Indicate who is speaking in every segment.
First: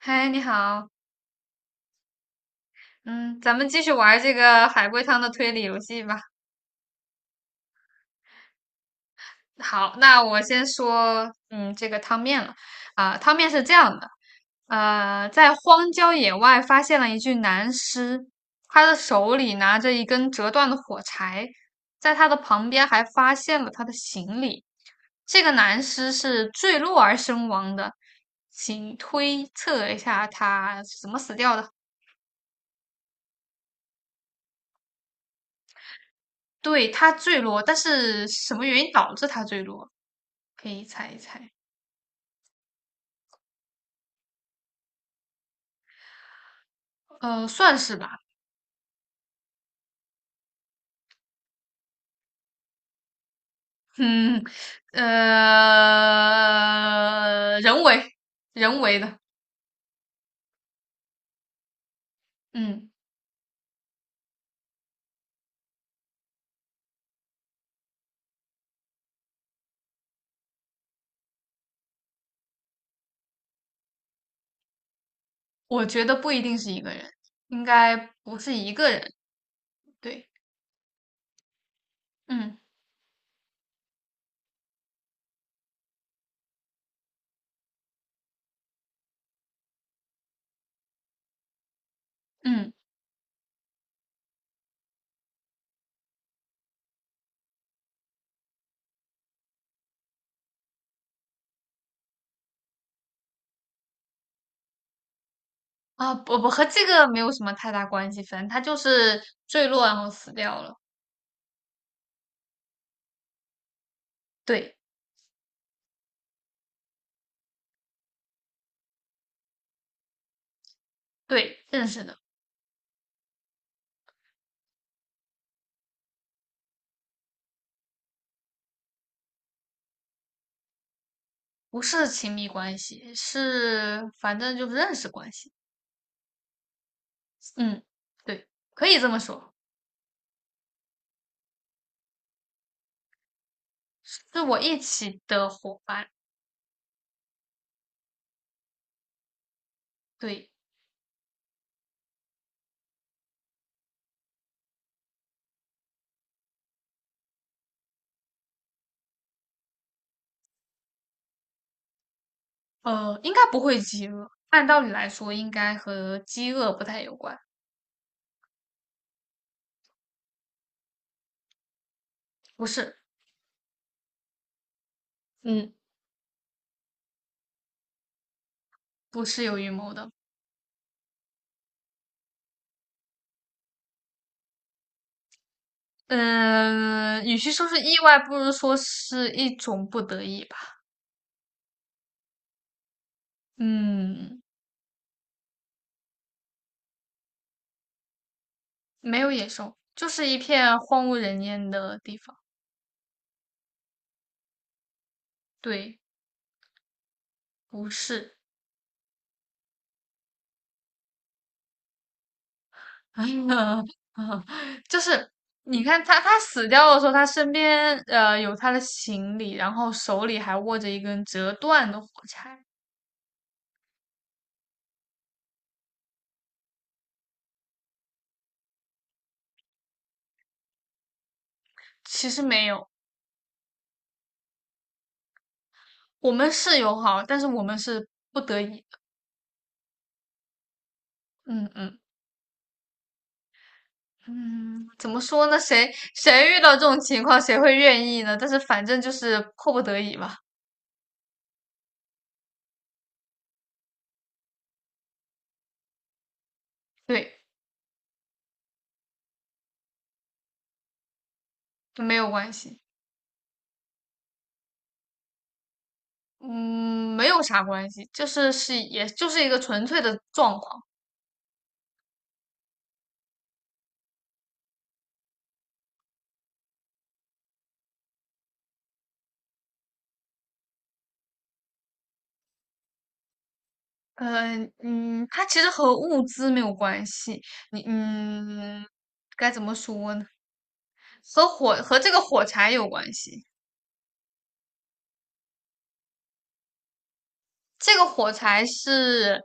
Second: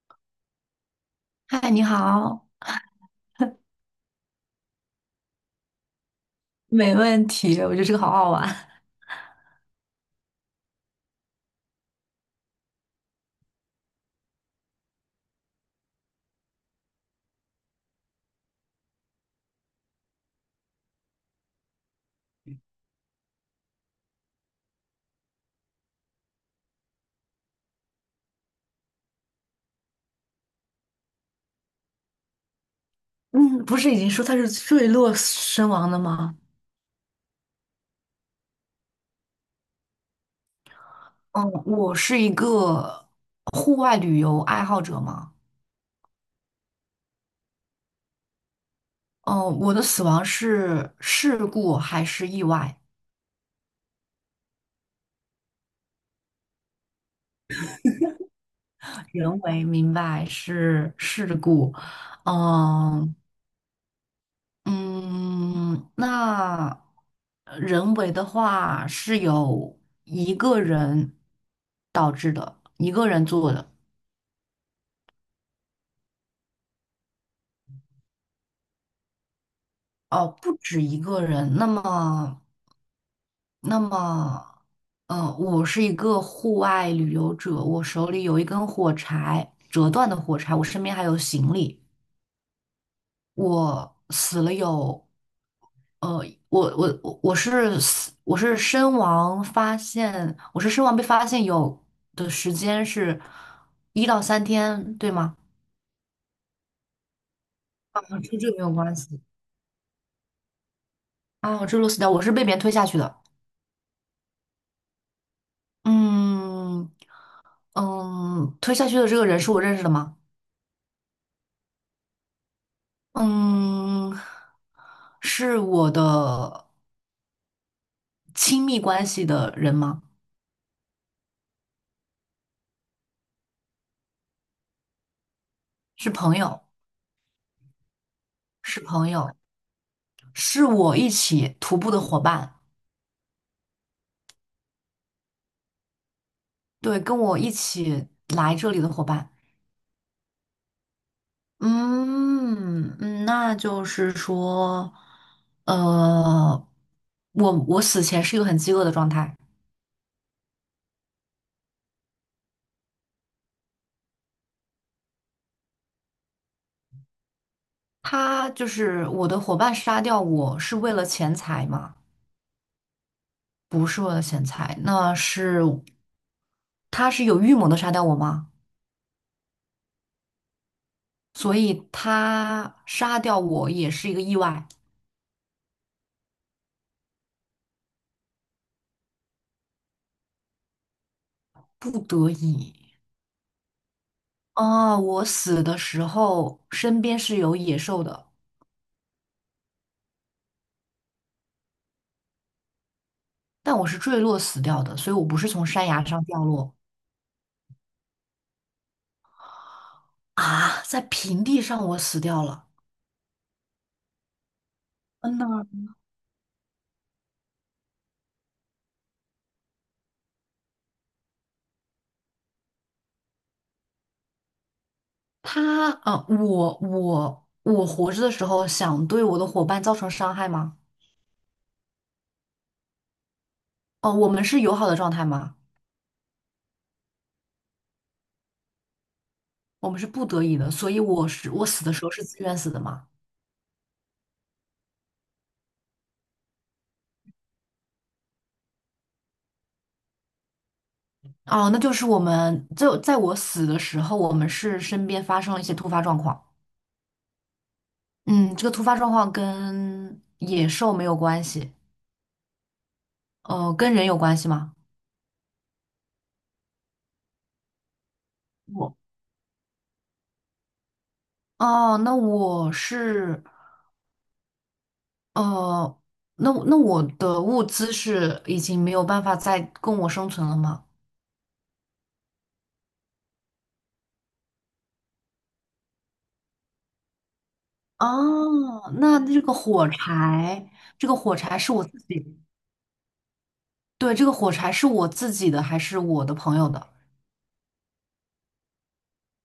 Speaker 1: 嗨，你好，
Speaker 2: 嗨，你好。
Speaker 1: 嗯，咱们继续玩儿这个海龟汤的推理游戏吧。
Speaker 2: 没问题，我觉得这个好好玩。
Speaker 1: 好，那我先说，这个汤面了。啊、汤面是这样的，在荒郊野外发现了一具男尸，他的手里拿着一根折断的火柴，在他的旁边还发现了他的行李。这个男尸是坠落而身亡的，请推测一下他是怎么死掉的。
Speaker 2: 嗯，不是已经说他是坠落身亡的吗？
Speaker 1: 对，他坠落，但是什么原因导致他坠落？可以猜一猜，
Speaker 2: 嗯，我是一个户外旅游爱好者嘛。
Speaker 1: 算是吧。
Speaker 2: 嗯，我的死亡是事故还是意外？
Speaker 1: 嗯，人为，人为的，
Speaker 2: 人为明白是事故，
Speaker 1: 嗯，
Speaker 2: 嗯嗯，那人为的话是有一个人导致的，一个人做的。
Speaker 1: 我觉得不一定是一个人，应该不是一个人，
Speaker 2: 哦，
Speaker 1: 对。
Speaker 2: 不止一个人。那么，
Speaker 1: 嗯
Speaker 2: 那么，呃，我是一个户外旅游者，我手里有一根火柴，折断的火柴，我身边还有行李。
Speaker 1: 嗯，
Speaker 2: 我死了有，呃，我是死，我是身亡发现，我是身亡被发现有的时间是一到三天，对吗？
Speaker 1: 啊，不不，和这个没有什么太大
Speaker 2: 啊，
Speaker 1: 关系，
Speaker 2: 这
Speaker 1: 反正
Speaker 2: 这个
Speaker 1: 他
Speaker 2: 没有
Speaker 1: 就
Speaker 2: 关
Speaker 1: 是
Speaker 2: 系。
Speaker 1: 坠落然后死掉了。
Speaker 2: 啊，我坠落死掉，我是被别人推下去的。
Speaker 1: 对
Speaker 2: 嗯推下去的这个人是我认识的吗？
Speaker 1: 对，认识的，
Speaker 2: 嗯，是我的亲密关系的人吗？
Speaker 1: 不是亲密关系，是反正就是认识关系。
Speaker 2: 是朋友，
Speaker 1: 嗯，对，
Speaker 2: 是
Speaker 1: 可以
Speaker 2: 朋
Speaker 1: 这么
Speaker 2: 友，
Speaker 1: 说，
Speaker 2: 是我一起徒步的伙伴，
Speaker 1: 是我一起的伙伴。
Speaker 2: 对，跟我一起来这里的伙伴。
Speaker 1: 对，
Speaker 2: 嗯,那就是说，呃，我我死前是一个很饥饿的状态。
Speaker 1: 应该不会饥饿，按道理来说应该和饥饿不太有关，
Speaker 2: 他就是我的伙伴杀掉我是为了钱财吗？
Speaker 1: 不是。
Speaker 2: 不是为了钱财，那是
Speaker 1: 嗯，
Speaker 2: 他是有预谋的杀掉我吗？
Speaker 1: 不是有预谋的。
Speaker 2: 所以他杀掉我也是一个意外，
Speaker 1: 嗯，与其说是意外，不如说是一种不得已吧。
Speaker 2: 不得已。
Speaker 1: 嗯，
Speaker 2: 哦，我死的时候身边是有野兽的，
Speaker 1: 没有野兽，就是一片荒无人烟的地方。
Speaker 2: 但我是坠落死掉的，所以我不是从山
Speaker 1: 对，
Speaker 2: 崖上掉落。
Speaker 1: 不是。
Speaker 2: 啊，在平地上我死掉了。
Speaker 1: 哎呀，啊，就是
Speaker 2: 嗯呐，
Speaker 1: 你看他，他死掉的时候，他身边有他的行李，然后手里还握着一根折断的火柴。
Speaker 2: 他，啊，我我我活着的时候想对我的伙伴造成伤害吗？
Speaker 1: 其实没有，
Speaker 2: 哦，我们是友好的状态吗？
Speaker 1: 我们是友好，但是我们是不得已的。
Speaker 2: 我们是不得已的，所以我
Speaker 1: 嗯
Speaker 2: 死的
Speaker 1: 嗯
Speaker 2: 时候是自愿死的吗？
Speaker 1: 嗯，怎么说呢？谁遇到这种情况，谁会愿意呢？但是反正就是迫不得已吧。
Speaker 2: 哦，那就是我们就在我死的时候，我们是身边发生了一些突发状况。
Speaker 1: 对，
Speaker 2: 嗯，这个突发状况跟野兽没有关系，
Speaker 1: 没有关系，
Speaker 2: 跟人有关系吗？
Speaker 1: 嗯，没有啥关系，就是
Speaker 2: 我
Speaker 1: 就是一个纯粹的状况。
Speaker 2: 哦，呃，那那我的物资是已经没有办法再供我生存了吗？
Speaker 1: 嗯，它其实和物资没有关系。你嗯，
Speaker 2: 哦，那这
Speaker 1: 该
Speaker 2: 个
Speaker 1: 怎么
Speaker 2: 火
Speaker 1: 说呢？
Speaker 2: 柴，这个火
Speaker 1: 和
Speaker 2: 柴是
Speaker 1: 火
Speaker 2: 我自
Speaker 1: 和这个
Speaker 2: 己，
Speaker 1: 火柴有关系。
Speaker 2: 对，这个火柴是我自己的还是我的朋友的？
Speaker 1: 这个火柴是，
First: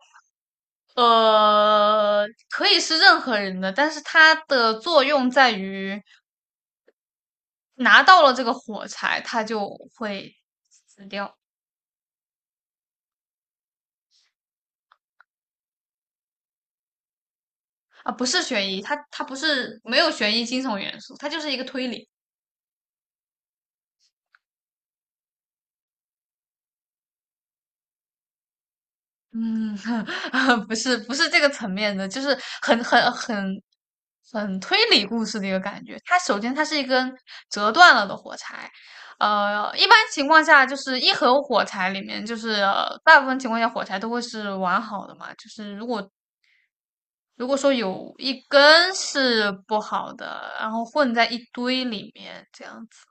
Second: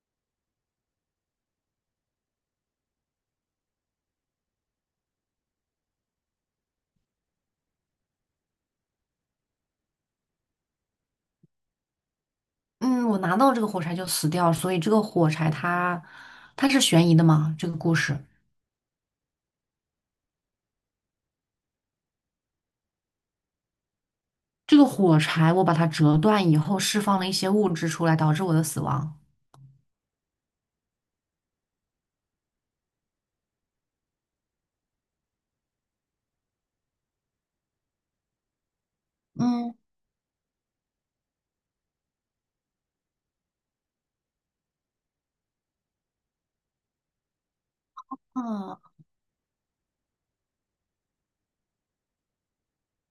Speaker 1: 可以是任何人的，但是它的作用在于拿到了这个火柴，它就会死掉。
Speaker 2: 嗯，我拿到这个火柴就死掉，所以这个火柴它是悬疑的吗？这个故
Speaker 1: 啊，
Speaker 2: 事，
Speaker 1: 不是悬疑，它不是没有悬疑惊悚元素，它就是一个推理。
Speaker 2: 这个火柴我把它折断以后，释放了一些物质出来，导致我的死亡。
Speaker 1: 嗯，不是不是这个层面的，就是很很很很推理故事的一个感觉。它首先它是一根折断了的火柴，
Speaker 2: 嗯，
Speaker 1: 一般情况下就是一盒火柴里面，就是大部分情况下火柴都会是完好的嘛，就是如果说有一
Speaker 2: 啊，
Speaker 1: 根是不好的，然后混在一堆里面这样子。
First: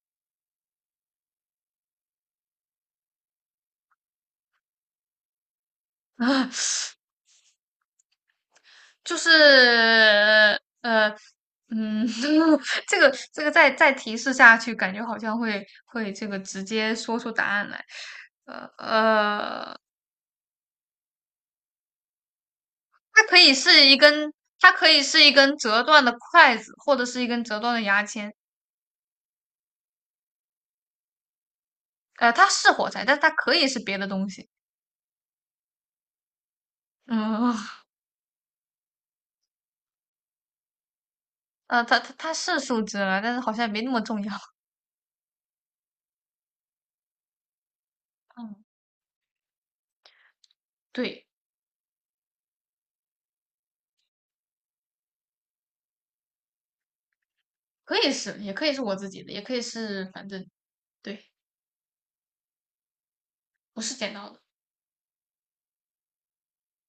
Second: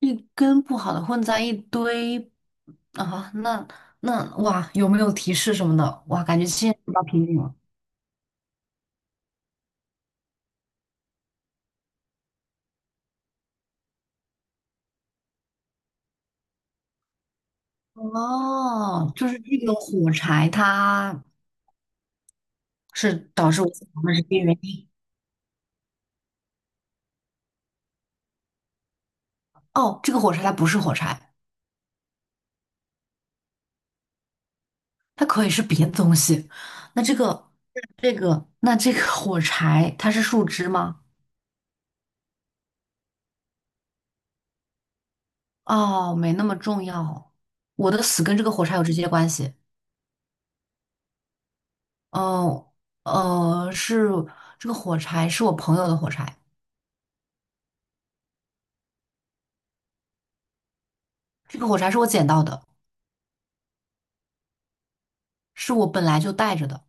Speaker 2: 一根不好的混在一堆。啊，那那哇，有没有提示什么的？哇，感觉现在遇到瓶颈了。
Speaker 1: 就是呃嗯，这个再提示下去，感觉好像会这个直接说出答案来。呃
Speaker 2: 哦，就是这个
Speaker 1: 呃，
Speaker 2: 火柴它
Speaker 1: 它
Speaker 2: 是
Speaker 1: 可
Speaker 2: 导
Speaker 1: 以
Speaker 2: 致我
Speaker 1: 是
Speaker 2: 死
Speaker 1: 一
Speaker 2: 亡的直
Speaker 1: 根，
Speaker 2: 接原
Speaker 1: 它
Speaker 2: 因。
Speaker 1: 可以是一根折断的筷子，或者是一根折断的牙签。
Speaker 2: 哦，这个火柴它不是火柴。
Speaker 1: 呃，它是火柴，但它可以是别的东西。
Speaker 2: 它可以是别的东西。那这个，
Speaker 1: 嗯，
Speaker 2: 那这个 火柴，它是树枝吗？
Speaker 1: 它是树枝了，但是好像也没那么重要。
Speaker 2: 哦，没那么重要。我的死跟这个
Speaker 1: 嗯，
Speaker 2: 火柴有直接关系。
Speaker 1: 对，
Speaker 2: 哦，是这个火柴是我朋友的火柴，
Speaker 1: 可以是，也可以是我自己的，也可以是，反正对，
Speaker 2: 这个火柴是我捡到的，
Speaker 1: 不是剪刀的。
Speaker 2: 是我本来就带着的。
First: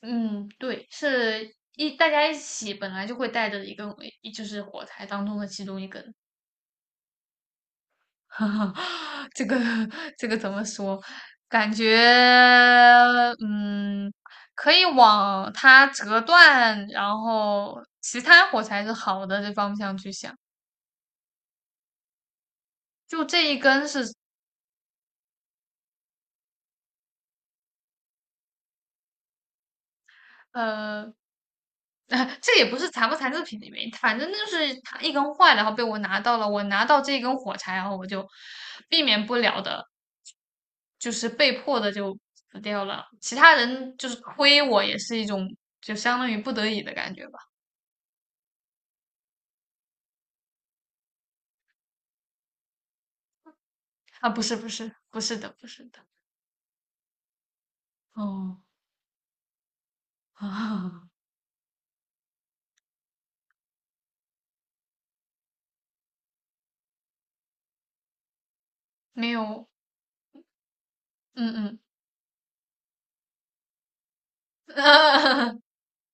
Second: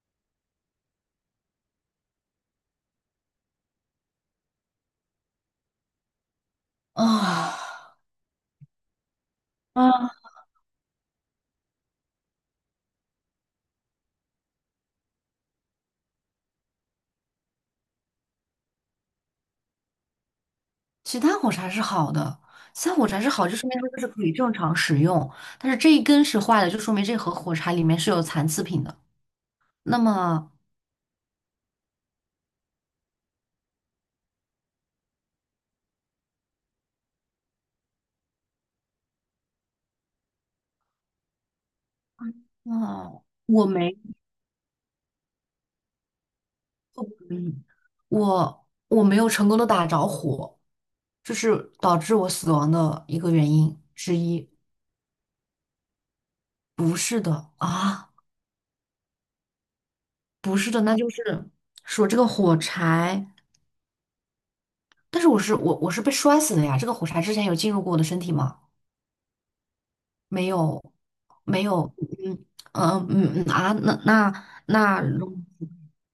Speaker 1: 嗯，对，是大家一起本来就会带着一个，就是火柴当中的其中一根。
Speaker 2: 啊、
Speaker 1: 这个
Speaker 2: 啊，
Speaker 1: 这个怎么说？感觉嗯，可以往它折断，然后其他火柴是好的这方向去想。
Speaker 2: 其他火柴是好的，其他火柴
Speaker 1: 就
Speaker 2: 是好，
Speaker 1: 这
Speaker 2: 就
Speaker 1: 一
Speaker 2: 说明
Speaker 1: 根
Speaker 2: 它就是
Speaker 1: 是
Speaker 2: 可以正常使用。但是这一根是坏的，就说明这盒火柴里面是有残次品的。那么，
Speaker 1: 呃，这也不是残不残制品的原因，反正就是它一根坏了，然后被我拿到了，我拿到这一根火柴，然后我就避免不了的。就是被迫的就死掉了。
Speaker 2: 嗯，
Speaker 1: 其他
Speaker 2: 我
Speaker 1: 人
Speaker 2: 没
Speaker 1: 就是推我，也是一种就相当于不得已的感觉吧。
Speaker 2: 嗯，我我没有成功的打着火，这是导致我死亡的一个原因之
Speaker 1: 啊，
Speaker 2: 一。
Speaker 1: 不是的。
Speaker 2: 不是的啊，
Speaker 1: 哦，
Speaker 2: 不是的，那
Speaker 1: 啊，
Speaker 2: 就是说这个火柴，但是我我是被摔死的呀。这个火柴之前有进入过我的身体吗？
Speaker 1: 没有。
Speaker 2: 没有，没
Speaker 1: 嗯
Speaker 2: 有，嗯嗯嗯啊，那那那，
Speaker 1: 嗯，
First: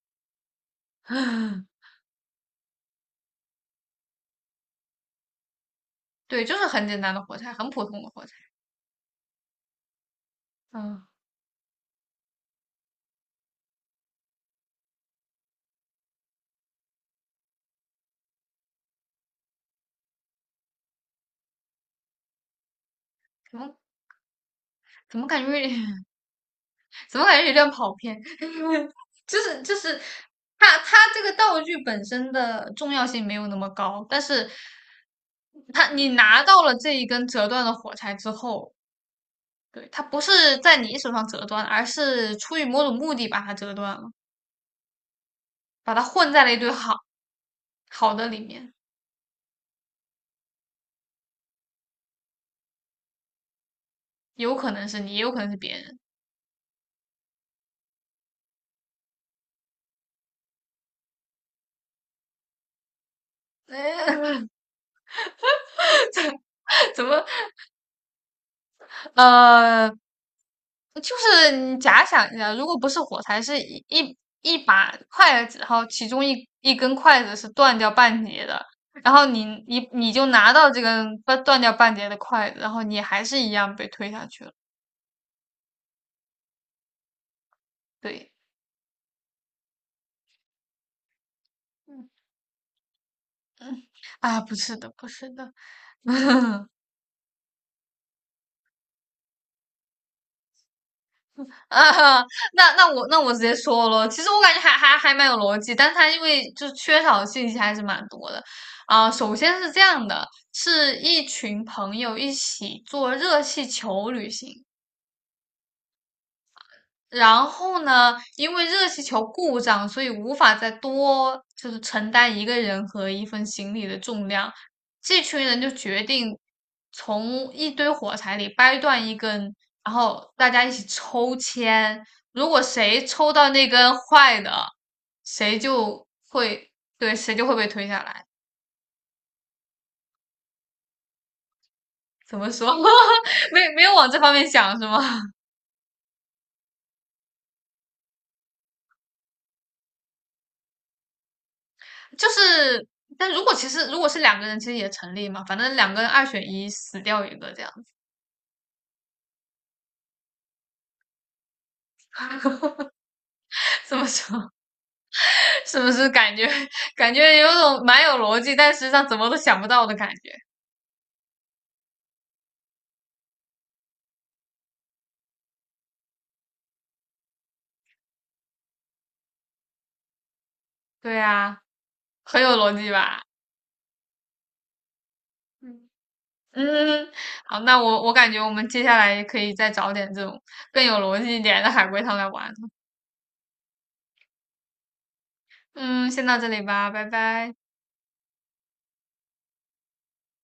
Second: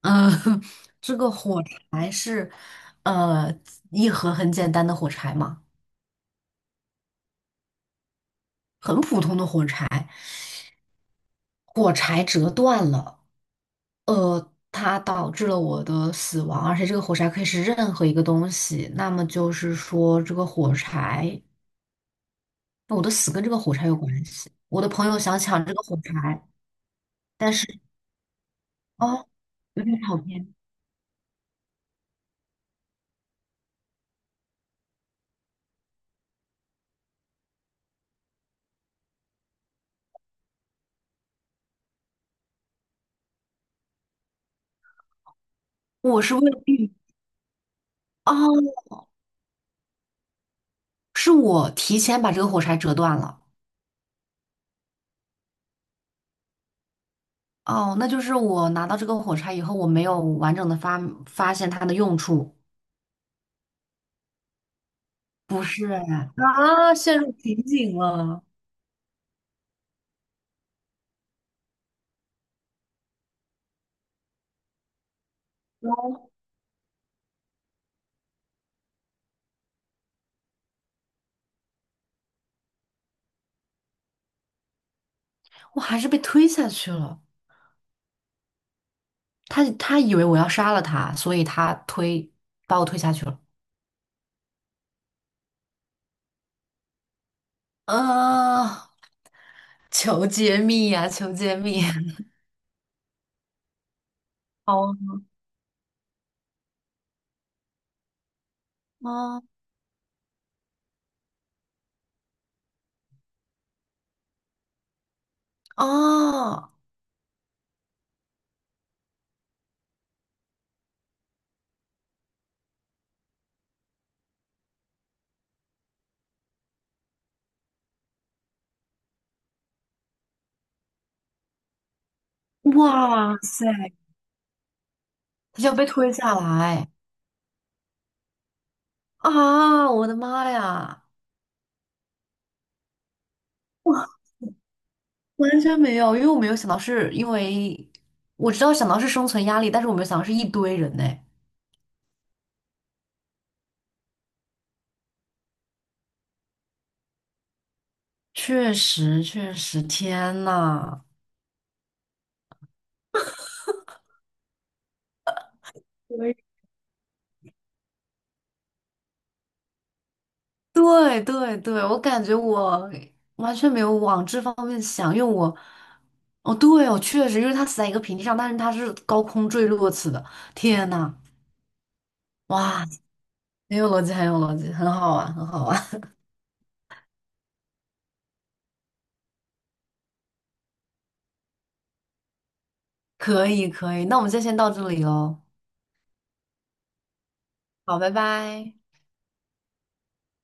Speaker 2: 嗯，这个火 是呃一盒很简单的火柴嘛，
Speaker 1: 对，就是很简单的火柴，很普通的火柴。
Speaker 2: 很普通的火柴，
Speaker 1: 嗯，
Speaker 2: 火柴折断了。它导致了我的死亡，而且这个火柴可以是任何一个东西。那么就是说，这个火柴，我的死跟这
Speaker 1: 怎
Speaker 2: 个火
Speaker 1: 么
Speaker 2: 柴有关系。我的朋友
Speaker 1: 怎么
Speaker 2: 想
Speaker 1: 感觉
Speaker 2: 抢
Speaker 1: 有
Speaker 2: 这个火
Speaker 1: 点
Speaker 2: 柴，
Speaker 1: 怎么感觉
Speaker 2: 但
Speaker 1: 有点
Speaker 2: 是
Speaker 1: 跑偏？
Speaker 2: 哦，
Speaker 1: 就
Speaker 2: 有点
Speaker 1: 是
Speaker 2: 跑偏。
Speaker 1: 这个道具本身的重要性没有那么高，但是它你拿到了这一根折断的火柴之后，对，它不是在你手上折断，而是出于某种目的把它折断了，把它
Speaker 2: 我
Speaker 1: 混
Speaker 2: 是
Speaker 1: 在
Speaker 2: 为
Speaker 1: 了一
Speaker 2: 了
Speaker 1: 堆
Speaker 2: 避
Speaker 1: 好的里面，
Speaker 2: 哦，是我提前把这个火柴折断了。
Speaker 1: 有可能是你，也有可能是别人。
Speaker 2: 哦，那就是我拿到这个火柴以后，我没有完整的发现它的用处。不是哎啊，
Speaker 1: 怎
Speaker 2: 陷
Speaker 1: 么？
Speaker 2: 入瓶颈了，
Speaker 1: 呃，就是你假想一下，如果不是火柴，是一把筷子，然后其中一根筷子是断掉半截的，然后你就拿到这根断掉半截的筷子，然后你还是一样被推下去了。
Speaker 2: 我还是被推下去了。
Speaker 1: 对，
Speaker 2: 他以为我要杀了他，所以他
Speaker 1: 嗯
Speaker 2: 推
Speaker 1: 嗯，啊，不是的。
Speaker 2: 啊，求揭秘呀、求揭 秘！
Speaker 1: 啊，哈，那我直接说咯，其实我感觉还
Speaker 2: 哦
Speaker 1: 蛮有逻辑，但是它因为就是缺少的信息还是蛮多的。啊、首
Speaker 2: 哦
Speaker 1: 先是这样的，是一群朋友一起做热气球旅行，
Speaker 2: 啊！
Speaker 1: 然后呢，因为热气球故障，所以无法再多就是承担一个人和一份行李的重量。这群人就决定从一堆火柴里掰断一根，然后大家一起抽签。如果谁抽
Speaker 2: 哇
Speaker 1: 到
Speaker 2: 塞，
Speaker 1: 那根坏的，谁
Speaker 2: 他就要被
Speaker 1: 就
Speaker 2: 推下
Speaker 1: 会，
Speaker 2: 来。
Speaker 1: 对，谁就会被推下来。
Speaker 2: 啊！我的妈呀，
Speaker 1: 怎么说？没有往这方面想是吗？
Speaker 2: 完全没有，因为我没有想到是因为我知道想到是生存压力，但是我没有想到是一堆人呢。
Speaker 1: 就是，但如果其实如果是两个人，其实也成立嘛。反正两个人二选一，死掉一个这样。
Speaker 2: 确实，确实，天呐！
Speaker 1: 这么说是不是感觉有种蛮有逻辑，但实际上怎么都想不到的感觉？
Speaker 2: 对对对，我感觉我完全没有往这方面想，因为我，哦，对哦，我确实，因为它死在一个平地上，但是它是高空坠落死的。天呐，
Speaker 1: 对啊，很有逻
Speaker 2: 哇，
Speaker 1: 辑吧？
Speaker 2: 很有逻辑，很有逻辑，很好玩，很好
Speaker 1: 嗯，
Speaker 2: 玩。
Speaker 1: 嗯，好，我感觉我们接下来可以再找点这种更有逻辑一点的海龟汤来玩。
Speaker 2: 可以，可以，那我们就先到这里喽。
Speaker 1: 嗯，先到这里吧，拜拜。
Speaker 2: 好，拜拜。